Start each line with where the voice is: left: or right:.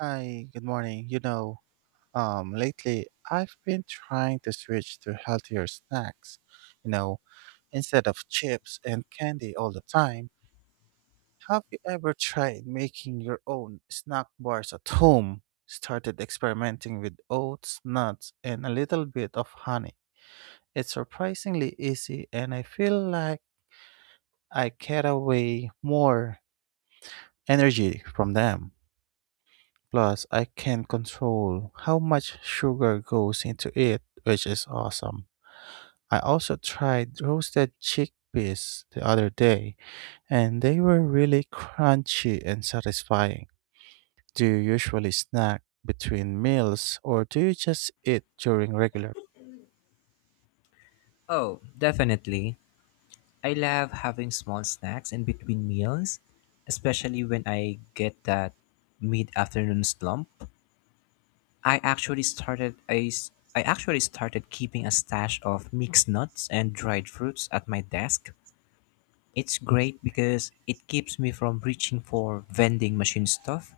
right: Hi, good morning. Lately I've been trying to switch to healthier snacks. You know, Instead of chips and candy all the time, have you ever tried making your own snack bars at home? Started experimenting with oats, nuts, and a little bit of honey. It's surprisingly easy, and I feel like I get away more energy from them. Plus, I can control how much sugar goes into it, which is awesome. I also tried roasted chickpeas the other day, and they were really crunchy and satisfying. Do you usually snack between meals, or do you just eat during regular?
left: Oh, definitely. I love having small snacks in between meals, especially when I get that mid-afternoon slump. I actually started keeping a stash of mixed nuts and dried fruits at my desk. It's great because it keeps me from reaching for vending machine stuff.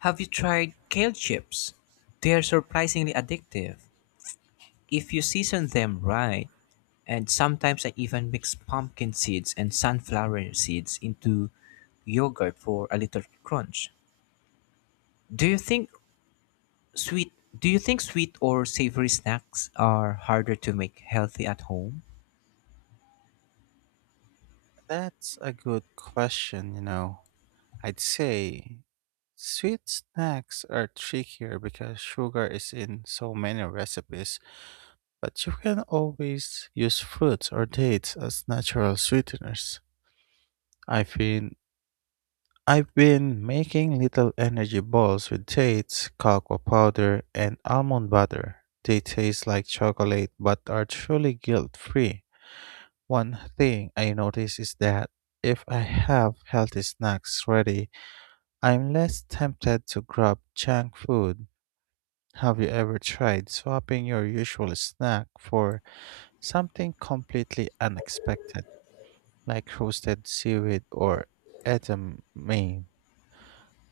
left: Have you tried kale chips? They're surprisingly addictive if you season them right. And sometimes I even mix pumpkin seeds and sunflower seeds into yogurt for a little crunch. Do you think sweet do you think sweet or savory snacks are harder to make healthy at home?
right: That's a good question. I'd say sweet snacks are trickier because sugar is in so many recipes. But you can always use fruits or dates as natural sweeteners. I've been I've been making little energy balls with dates, cocoa powder, and almond butter. They taste like chocolate but are truly guilt-free. One thing I notice is that if I have healthy snacks ready, I'm less tempted to grab junk food. Have you ever tried swapping your usual snack for something completely unexpected? Like roasted seaweed or edamame.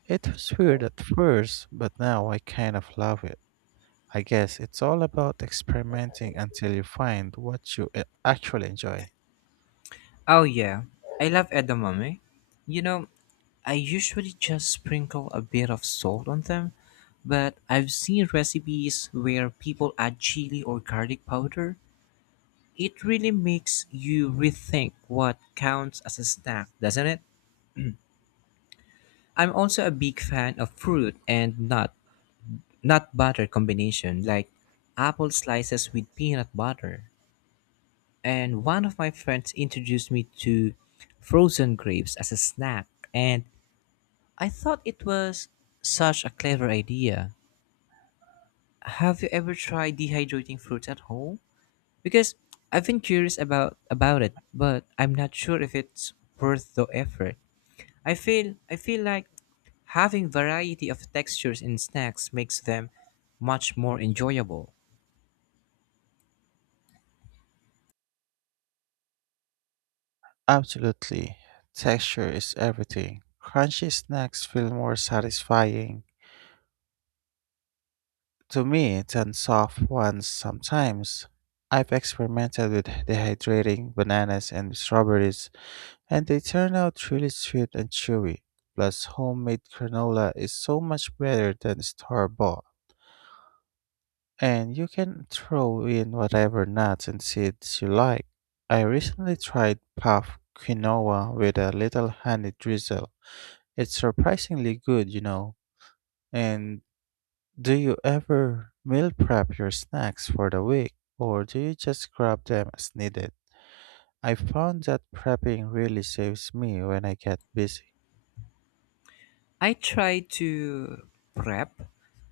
right: It was weird at first, but now I kind of love it. I guess it's all about experimenting until you find what you actually enjoy.
left: Oh yeah, I love edamame. You know, I usually just sprinkle a bit of salt on them, but I've seen recipes where people add chili or garlic powder. It really makes you rethink what counts as a snack, doesn't it? I'm also a big fan of fruit and nut butter combination like apple slices with peanut butter. And one of my friends introduced me to frozen grapes as a snack and I thought it was such a clever idea. Have you ever tried dehydrating fruits at home? Because I've been curious about it, but I'm not sure if it's worth the effort. I feel like having variety of textures in snacks makes them much more enjoyable.
right: Absolutely. Texture is everything. Crunchy snacks feel more satisfying to me than soft ones sometimes. I've experimented with dehydrating bananas and strawberries, and they turn out really sweet and chewy. Plus, homemade granola is so much better than store bought, and you can throw in whatever nuts and seeds you like. I recently tried puff quinoa with a little honey drizzle. It's surprisingly good. And do you ever meal prep your snacks for the week, or do you just grab them as needed? I found that prepping really saves me when I get busy.
left: I try to prep,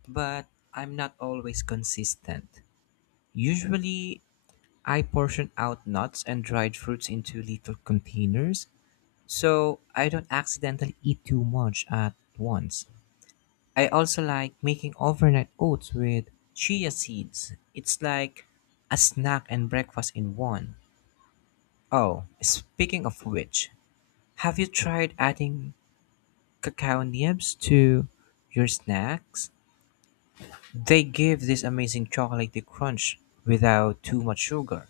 left: but I'm not always consistent. Usually, I portion out nuts and dried fruits into little containers so I don't accidentally eat too much at once. I also like making overnight oats with chia seeds. It's like a snack and breakfast in one. Oh, speaking of which, have you tried adding cacao nibs to your snacks? They give this amazing chocolatey crunch without too much sugar.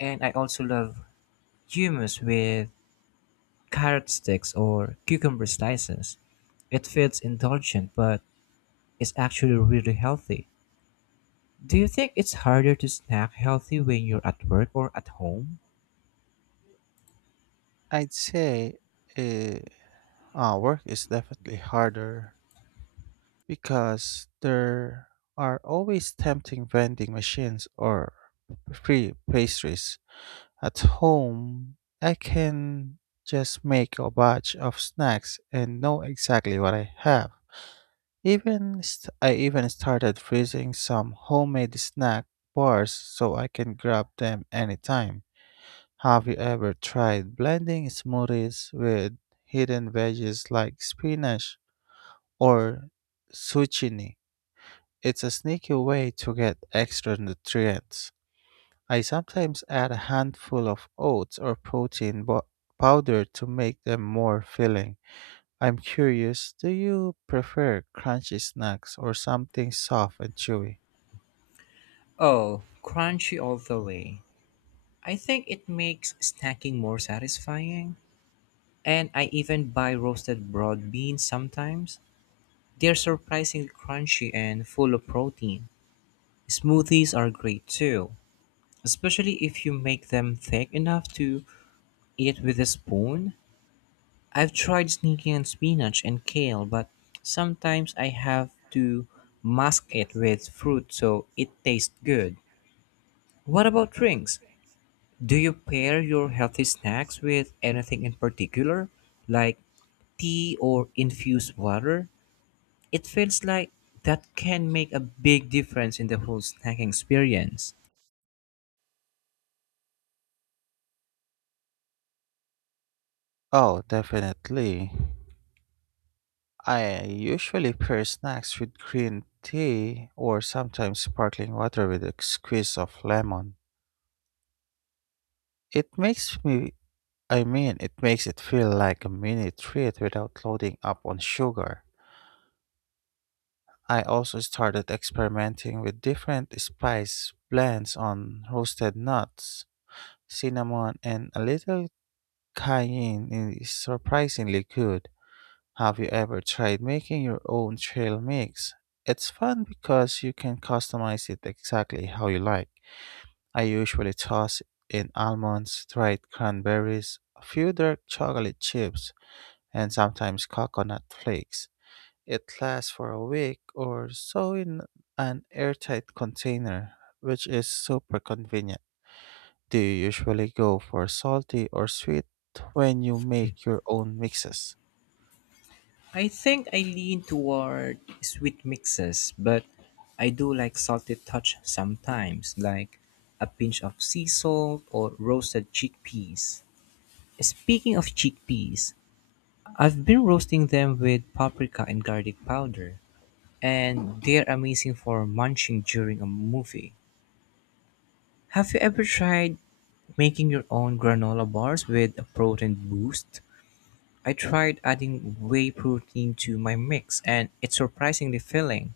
left: And I also love hummus with carrot sticks or cucumber slices. It feels indulgent, but it's actually really healthy. Do you think it's harder to snack healthy when you're at work or at home?
right: I'd say uh, work is definitely harder because there are always tempting vending machines or free pastries. At home, I can just make a batch of snacks and know exactly what I have. I even started freezing some homemade snack bars so I can grab them anytime. Have you ever tried blending smoothies with hidden veggies like spinach or zucchini? It's a sneaky way to get extra nutrients. I sometimes add a handful of oats or protein powder to make them more filling. I'm curious, do you prefer crunchy snacks or something soft and chewy?
left: Oh, crunchy all the way. I think it makes snacking more satisfying. And I even buy roasted broad beans sometimes. They're surprisingly crunchy and full of protein. Smoothies are great too, especially if you make them thick enough to eat with a spoon. I've tried sneaking in spinach and kale, but sometimes I have to mask it with fruit so it tastes good. What about drinks? Do you pair your healthy snacks with anything in particular, like tea or infused water? It feels like that can make a big difference in the whole snacking experience.
right: Oh, definitely. I usually pair snacks with green tea or sometimes sparkling water with a squeeze of lemon. It makes it makes it feel like a mini treat without loading up on sugar. I also started experimenting with different spice blends on roasted nuts, cinnamon, and a little cayenne is surprisingly good. Have you ever tried making your own trail mix? It's fun because you can customize it exactly how you like. I usually toss in almonds, dried cranberries, a few dark chocolate chips, and sometimes coconut flakes. It lasts for a week or so in an airtight container, which is super convenient. Do you usually go for salty or sweet when you make your own mixes?
left: I think I lean toward sweet mixes, but I do like salty touch sometimes, like a pinch of sea salt or roasted chickpeas. Speaking of chickpeas, I've been roasting them with paprika and garlic powder, and they're amazing for munching during a movie. Have you ever tried making your own granola bars with a protein boost? I tried adding whey protein to my mix and it's surprisingly filling.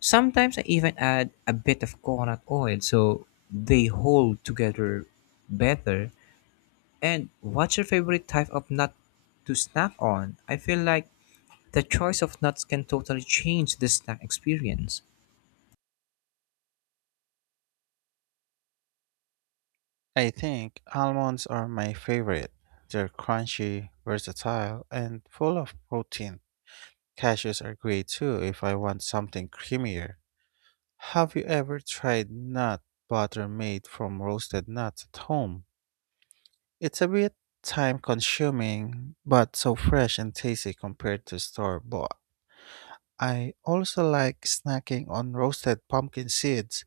left: Sometimes I even add a bit of coconut oil so they hold together better. And what's your favorite type of nut to snack on? I feel like the choice of nuts can totally change the snack experience.
right: I think almonds are my favorite. They're crunchy, versatile, and full of protein. Cashews are great too if I want something creamier. Have you ever tried nut butter made from roasted nuts at home? It's a bit time consuming, but so fresh and tasty compared to store bought. I also like snacking on roasted pumpkin seeds.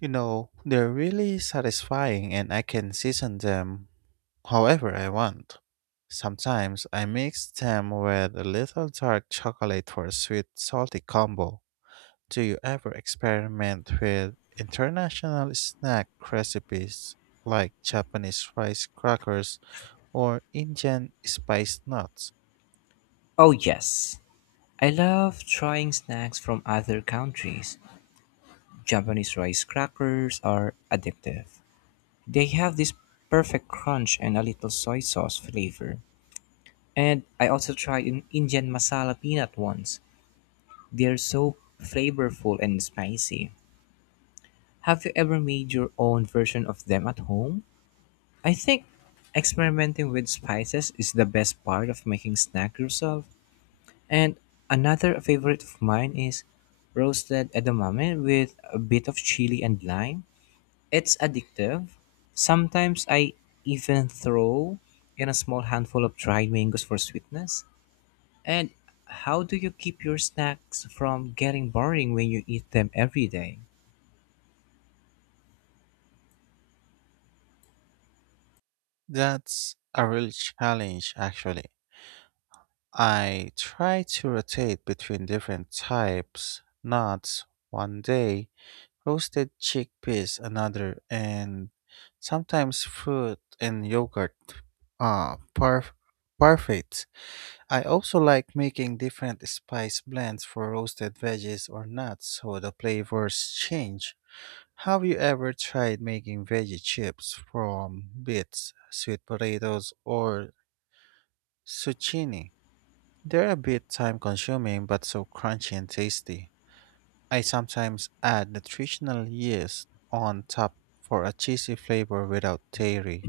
right: They're really satisfying and I can season them however I want. Sometimes I mix them with a little dark chocolate for a sweet salty combo. Do you ever experiment with international snack recipes like Japanese rice crackers or Indian spiced nuts?
left: Oh, yes. I love trying snacks from other countries. Japanese rice crackers are addictive. They have this perfect crunch and a little soy sauce flavor. And I also tried an Indian masala peanut once. They're so flavorful and spicy. Have you ever made your own version of them at home? I think experimenting with spices is the best part of making snack yourself. And another favorite of mine is roasted edamame with a bit of chili and lime. It's addictive. Sometimes I even throw in a small handful of dried mangoes for sweetness. And how do you keep your snacks from getting boring when you eat them every day?
right: That's a real challenge actually. I try to rotate between different types, nuts one day, roasted chickpeas another, and sometimes fruit and yogurt uh parf- parfaits. I also like making different spice blends for roasted veggies or nuts so the flavors change. Have you ever tried making veggie chips from beets, sweet potatoes, or zucchini? They're a bit time consuming but so crunchy and tasty. I sometimes add nutritional yeast on top for a cheesy flavor without dairy.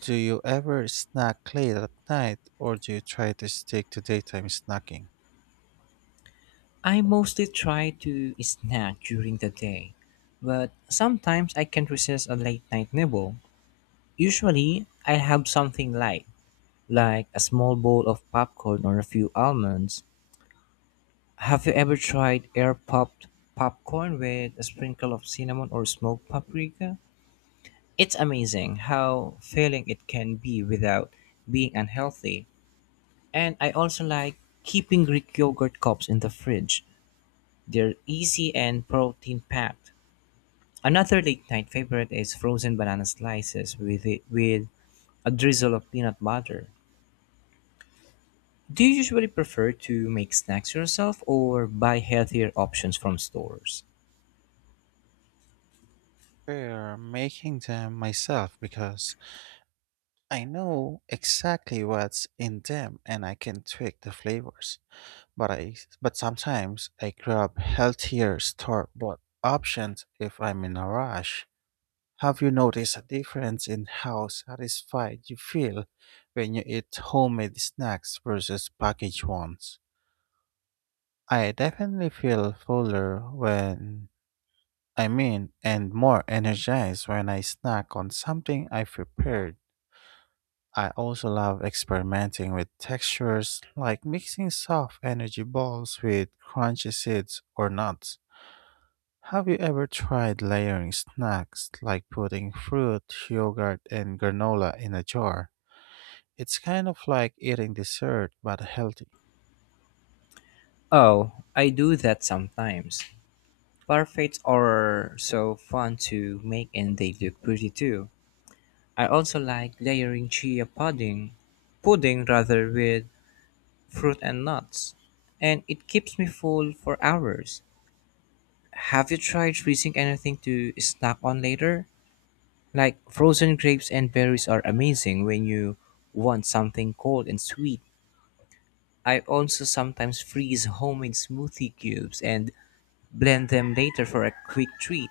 right: Do you ever snack late at night or do you try to stick to daytime snacking?
left: I mostly try to snack during the day, but sometimes I can't resist a late night nibble. Usually, I have something light, like a small bowl of popcorn or a few almonds. Have you ever tried air popped popcorn with a sprinkle of cinnamon or smoked paprika? It's amazing how filling it can be without being unhealthy. And I also like keeping Greek yogurt cups in the fridge. They're easy and protein packed. Another late night favorite is frozen banana slices with a drizzle of peanut butter. Do you usually prefer to make snacks yourself or buy healthier options from stores?
right: Prefer making them myself because I know exactly what's in them and I can tweak the flavors. But I but sometimes I grab healthier store bought options if I'm in a rush. Have you noticed a difference in how satisfied you feel when you eat homemade snacks versus packaged ones? I definitely feel fuller and more energized when I snack on something I prepared. I also love experimenting with textures, like mixing soft energy balls with crunchy seeds or nuts. Have you ever tried layering snacks like putting fruit, yogurt, and granola in a jar? It's kind of like eating dessert but healthy.
left: Oh, I do that sometimes. Parfaits are so fun to make and they look pretty too. I also like layering chia pudding, pudding rather with fruit and nuts, and it keeps me full for hours. Have you tried freezing anything to snack on later? Like frozen grapes and berries are amazing when you want something cold and sweet. I also sometimes freeze homemade smoothie cubes and blend them later for a quick treat.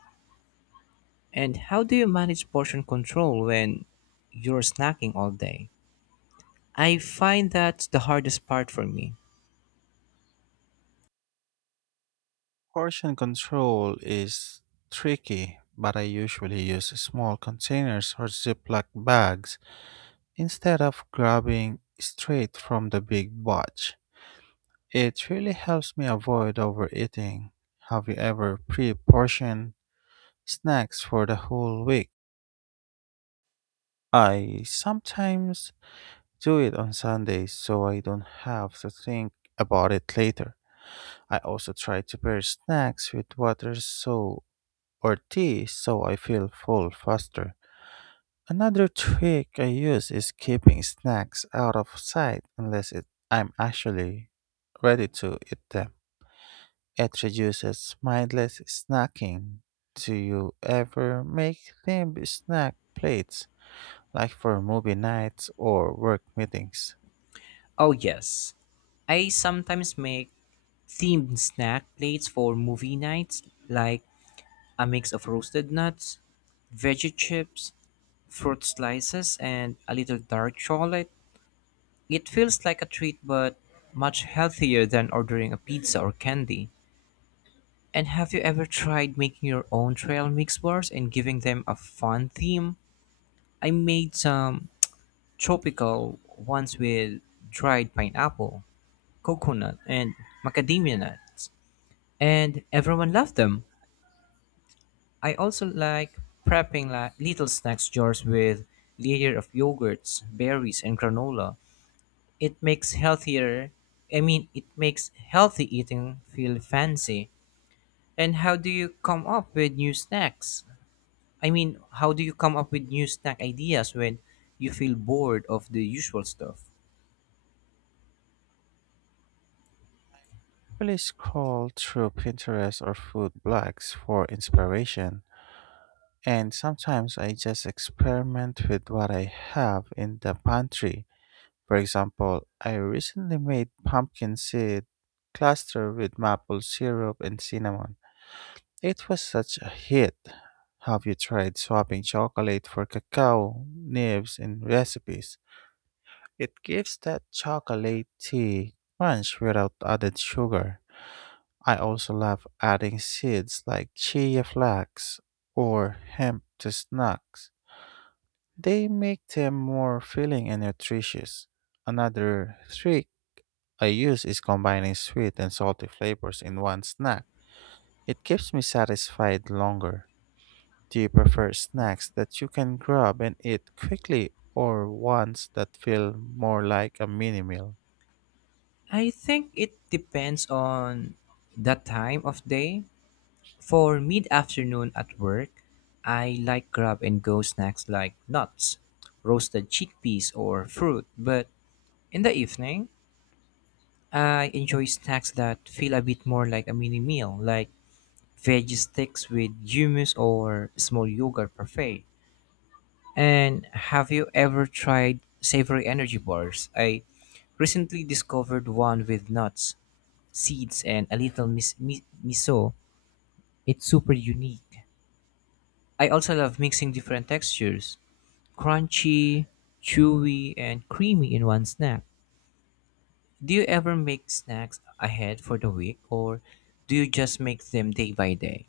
left: And how do you manage portion control when you're snacking all day? I find that's the hardest part for me.
right: Portion control is tricky, but I usually use small containers or Ziploc bags instead of grabbing straight from the big batch. It really helps me avoid overeating. Have you ever pre portioned snacks for the whole week? I sometimes do it on Sundays so I don't have to think about it later. I also try to pair snacks with water so or tea so I feel full faster. Another trick I use is keeping snacks out of sight unless I'm actually ready to eat them. It reduces mindless snacking. Do you ever make themed snack plates like for movie nights or work meetings?
left: Oh, yes. I sometimes make themed snack plates for movie nights, like a mix of roasted nuts, veggie chips, fruit slices, and a little dark chocolate. It feels like a treat, but much healthier than ordering a pizza or candy. And have you ever tried making your own trail mix bars and giving them a fun theme? I made some tropical ones with dried pineapple, coconut, and macadamia nuts, and everyone loved them. I also like prepping like little snacks jars with layer of yogurts, berries, and granola. It makes healthier. I mean, it makes healthy eating feel fancy. And how do you come up with new snacks? I mean, how do you come up with new snack ideas when you feel bored of the usual stuff?
right: Please scroll through Pinterest or food blogs for inspiration. And sometimes I just experiment with what I have in the pantry. For example, I recently made pumpkin seed cluster with maple syrup and cinnamon. It was such a hit. Have you tried swapping chocolate for cacao nibs in recipes? It gives that chocolatey crunch without added sugar. I also love adding seeds like chia, flax, or hemp to snacks. They make them more filling and nutritious. Another trick I use is combining sweet and salty flavors in one snack. It keeps me satisfied longer. Do you prefer snacks that you can grab and eat quickly or ones that feel more like a mini meal?
left: I think it depends on the time of day. For mid afternoon at work, I like grab and go snacks like nuts, roasted chickpeas, or fruit. But in the evening, I enjoy snacks that feel a bit more like a mini meal, like veggie sticks with hummus or small yogurt parfait. And have you ever tried savory energy bars? I recently discovered one with nuts, seeds, and a little miso. It's super unique. I also love mixing different textures crunchy, chewy, and creamy in one snack. Do you ever make snacks ahead for the week or do you just make them day by day?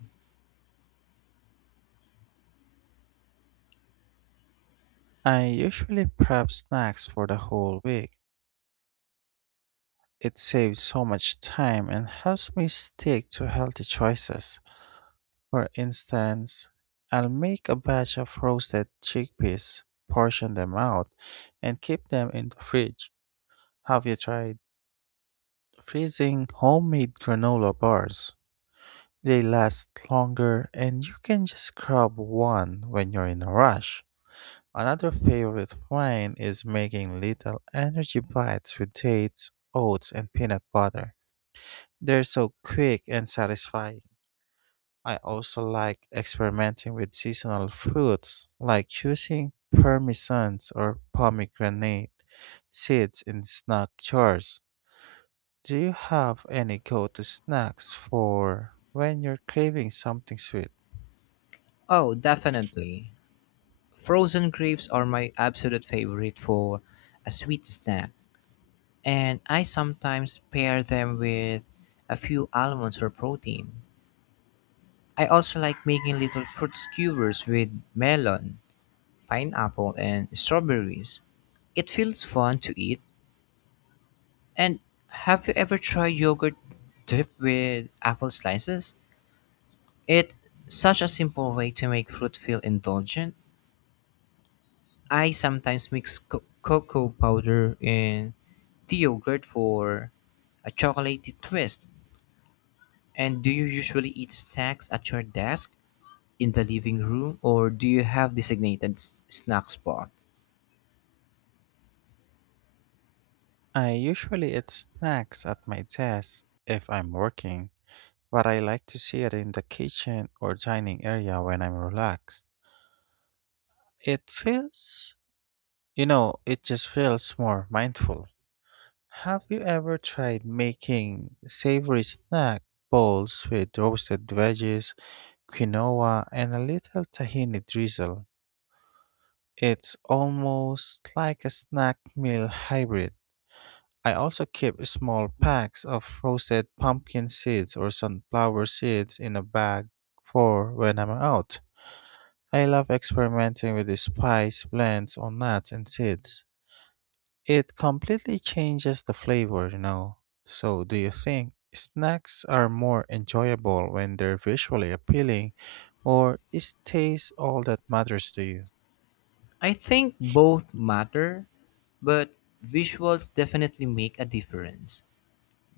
right: I usually prep snacks for the whole week. It saves so much time and helps me stick to healthy choices. For instance, I'll make a batch of roasted chickpeas, portion them out, and keep them in the fridge. Have you tried freezing homemade granola bars? They last longer and you can just grab one when you're in a rush. Another favorite of mine is making little energy bites with dates, oats, and peanut butter. They're so quick and satisfying. I also like experimenting with seasonal fruits, like using parmesans or pomegranate seeds in snack jars. Do you have any go to snacks for when you're craving something sweet?
left: Oh, definitely. Frozen grapes are my absolute favorite for a sweet snack, and I sometimes pair them with a few almonds for protein. I also like making little fruit skewers with melon, pineapple, and strawberries. It feels fun to eat. And have you ever tried yogurt dipped with apple slices? It's such a simple way to make fruit feel indulgent. I sometimes mix cocoa powder in the yogurt for a chocolatey twist. And do you usually eat snacks at your desk, in the living room, or do you have designated snack spot?
right: I usually eat snacks at my desk if I'm working, but I like to see it in the kitchen or dining area when I'm relaxed. It feels, it just feels more mindful. Have you ever tried making savory snack bowls with roasted veggies, quinoa, and a little tahini drizzle? It's almost like a snack meal hybrid. I also keep small packs of roasted pumpkin seeds or sunflower seeds in a bag for when I'm out. I love experimenting with the spice blends on nuts and seeds. It completely changes the flavor. So, do you think snacks are more enjoyable when they're visually appealing, or is taste all that matters to you?
left: I think both matter, but visuals definitely make a difference.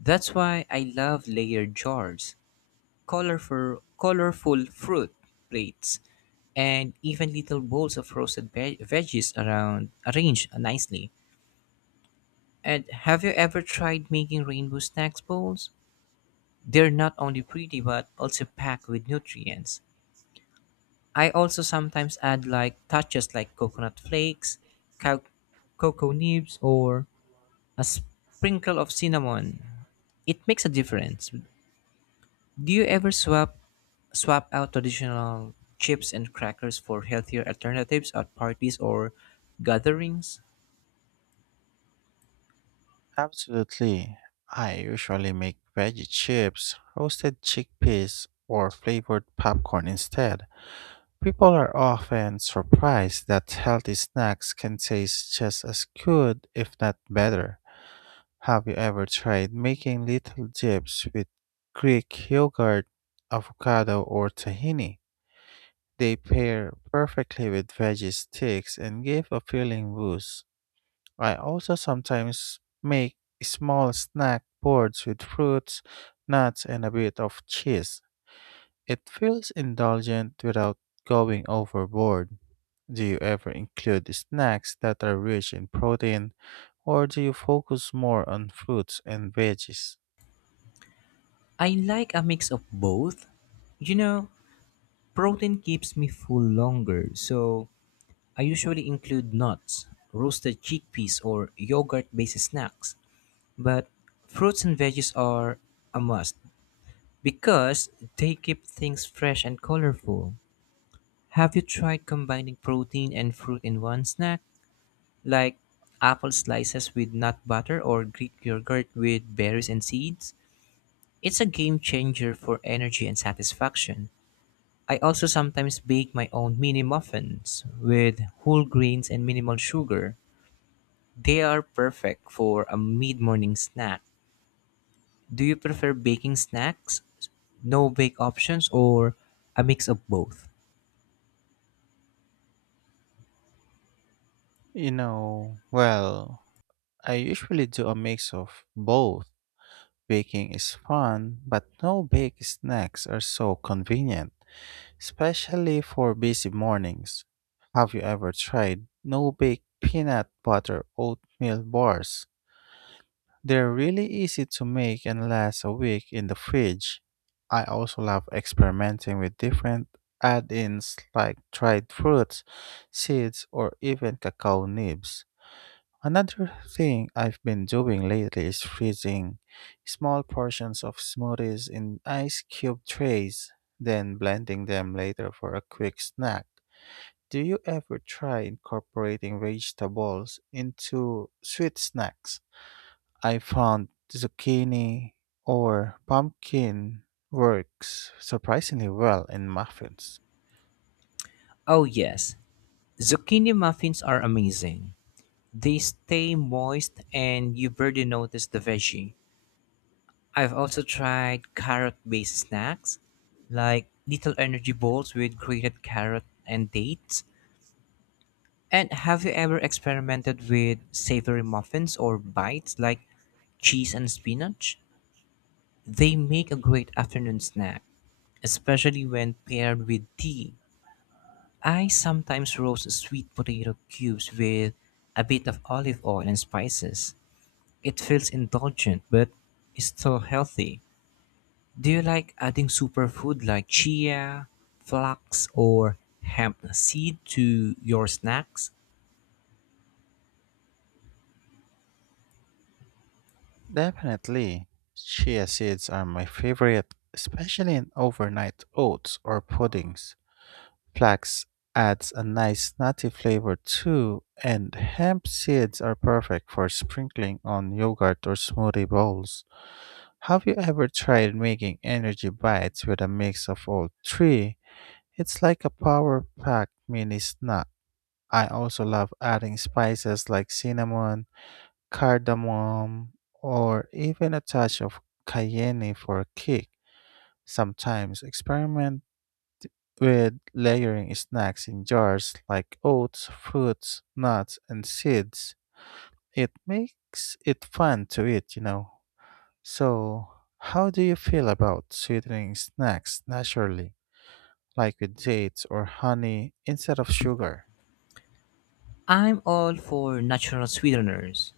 left: That's why I love layered jars, colorful fruit plates, and even little bowls of roasted veggies around arranged nicely. And have you ever tried making rainbow snacks bowls? They're not only pretty but also packed with nutrients. I also sometimes add like touches like coconut flakes, cow- cocoa nibs, or a sprinkle of cinnamon. It makes a difference. Do you ever swap out traditional chips and crackers for healthier alternatives at parties or gatherings?
right: Absolutely. I usually make veggie chips, roasted chickpeas, or flavored popcorn instead. People are often surprised that healthy snacks can taste just as good, if not better. Have you ever tried making little dips with Greek yogurt, avocado, or tahini? They pair perfectly with veggie sticks and give a filling boost. I also sometimes make small snack boards with fruits, nuts, and a bit of cheese. It feels indulgent without going overboard. Do you ever include snacks that are rich in protein, or do you focus more on fruits and veggies?
left: I like a mix of both. You know, protein keeps me full longer, so I usually include nuts, roasted chickpeas, or yogurt based snacks. But fruits and veggies are a must because they keep things fresh and colorful. Have you tried combining protein and fruit in one snack? Like apple slices with nut butter or Greek yogurt with berries and seeds? It's a game changer for energy and satisfaction. I also sometimes bake my own mini muffins with whole grains and minimal sugar. They are perfect for a mid morning snack. Do you prefer baking snacks, no bake options, or a mix of both?
right: Well, I usually do a mix of both. Baking is fun, but no bake snacks are so convenient, especially for busy mornings. Have you ever tried no bake peanut butter oatmeal bars? They're really easy to make and last a week in the fridge. I also love experimenting with different add ins like dried fruits, seeds, or even cacao nibs. Another thing I've been doing lately is freezing small portions of smoothies in ice cube trays, then blending them later for a quick snack. Do you ever try incorporating vegetables into sweet snacks? I found zucchini or pumpkin works surprisingly well in muffins.
left: Oh, yes. Zucchini muffins are amazing. They stay moist and you barely notice the veggie. I've also tried carrot based snacks like little energy balls with grated carrot and dates. And have you ever experimented with savory muffins or bites like cheese and spinach? They make a great afternoon snack, especially when paired with tea. I sometimes roast sweet potato cubes with a bit of olive oil and spices. It feels indulgent, but it's still healthy. Do you like adding superfood like chia, flax, or hemp seed to your snacks?
right: Definitely. Chia seeds are my favorite, especially in overnight oats or puddings. Flax adds a nice nutty flavor too, and hemp seeds are perfect for sprinkling on yogurt or smoothie bowls. Have you ever tried making energy bites with a mix of all three? It's like a power pack mini snack. I also love adding spices like cinnamon, cardamom, or even a touch of cayenne for a kick. Sometimes experiment with layering snacks in jars like oats, fruits, nuts, and seeds. It makes it fun to eat. So, how do you feel about sweetening snacks naturally, like with dates or honey instead of sugar?
left: I'm all for natural sweeteners.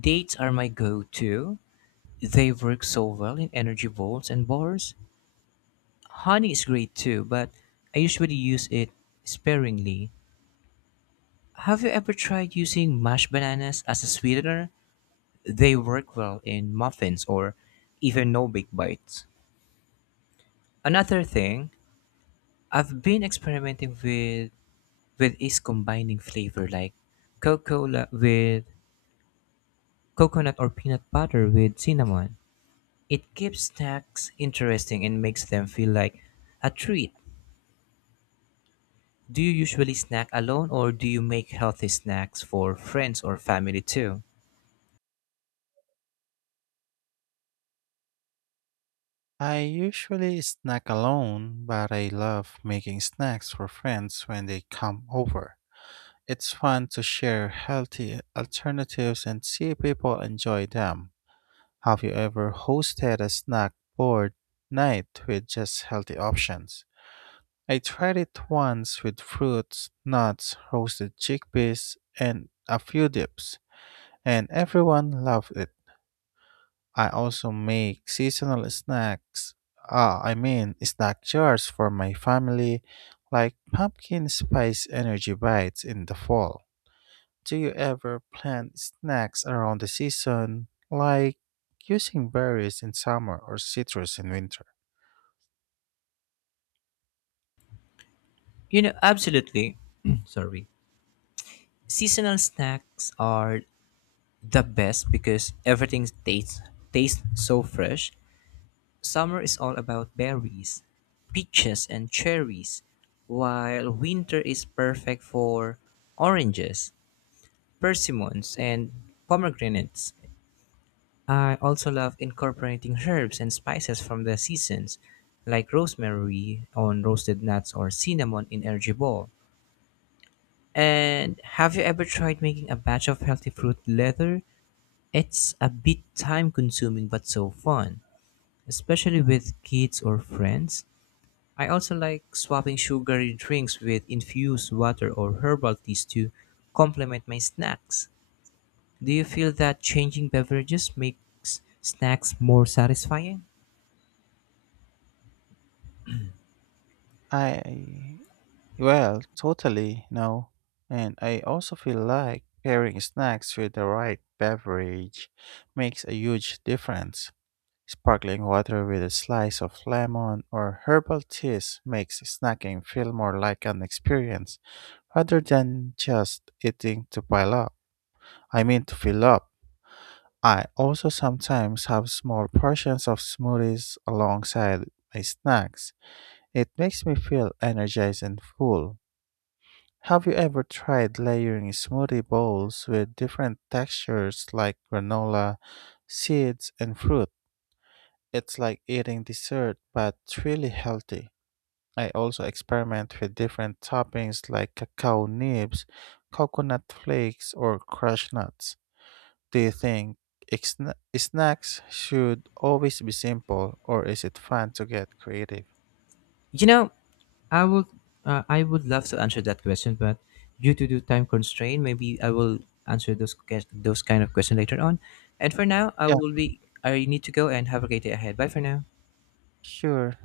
left: Dates are my go to. They work so well in energy bowls and bars. Honey is great too, but I usually use it sparingly. Have you ever tried using mashed bananas as a sweetener? They work well in muffins or even no bake bites. Another thing, I've been experimenting with is combining flavor like cocoa la- with coconut or peanut butter with cinnamon. It keeps snacks interesting and makes them feel like a treat. Do you usually snack alone or do you make healthy snacks for friends or family too?
right: I usually snack alone, but I love making snacks for friends when they come over. It's fun to share healthy alternatives and see people enjoy them. Have you ever hosted a snack board night with just healthy options? I tried it once with fruits, nuts, roasted chickpeas, and a few dips, and everyone loved it. I also make seasonal snacks, ah, I mean, snack jars for my family, like pumpkin spice energy bites in the fall. Do you ever plan snacks around the season, like using berries in summer or citrus in winter?
left: You know, absolutely. Sorry. Seasonal snacks are the best because everything tastes so fresh. Summer is all about berries, peaches and cherries, while winter is perfect for oranges, persimmons and pomegranates. I also love incorporating herbs and spices from the seasons, like rosemary on roasted nuts or cinnamon in energy ball. And have you ever tried making a batch of healthy fruit leather? It's a bit time consuming but so fun, especially with kids or friends. I also like swapping sugary drinks with infused water or herbal teas to complement my snacks. Do you feel that changing beverages makes snacks more satisfying?
right: I, well, totally, no. And I also feel like pairing snacks with the right beverage makes a huge difference. Sparkling water with a slice of lemon or herbal teas makes snacking feel more like an experience rather than just eating to pile to fill up. I also sometimes have small portions of smoothies alongside my snacks. It makes me feel energized and full. Have you ever tried layering smoothie bowls with different textures like granola, seeds, and fruit? It's like eating dessert but really healthy. I also experiment with different toppings like cacao nibs, coconut flakes, or crushed nuts. Do you think snacks should always be simple, or is it fun to get creative?
left: You know, I would I would love to answer that question, but due to the time constraint, maybe I will answer those kind of question later on. And for now, I
right: Yeah,
left: will be I need to go and have a great day ahead. Bye for now.
right: sure.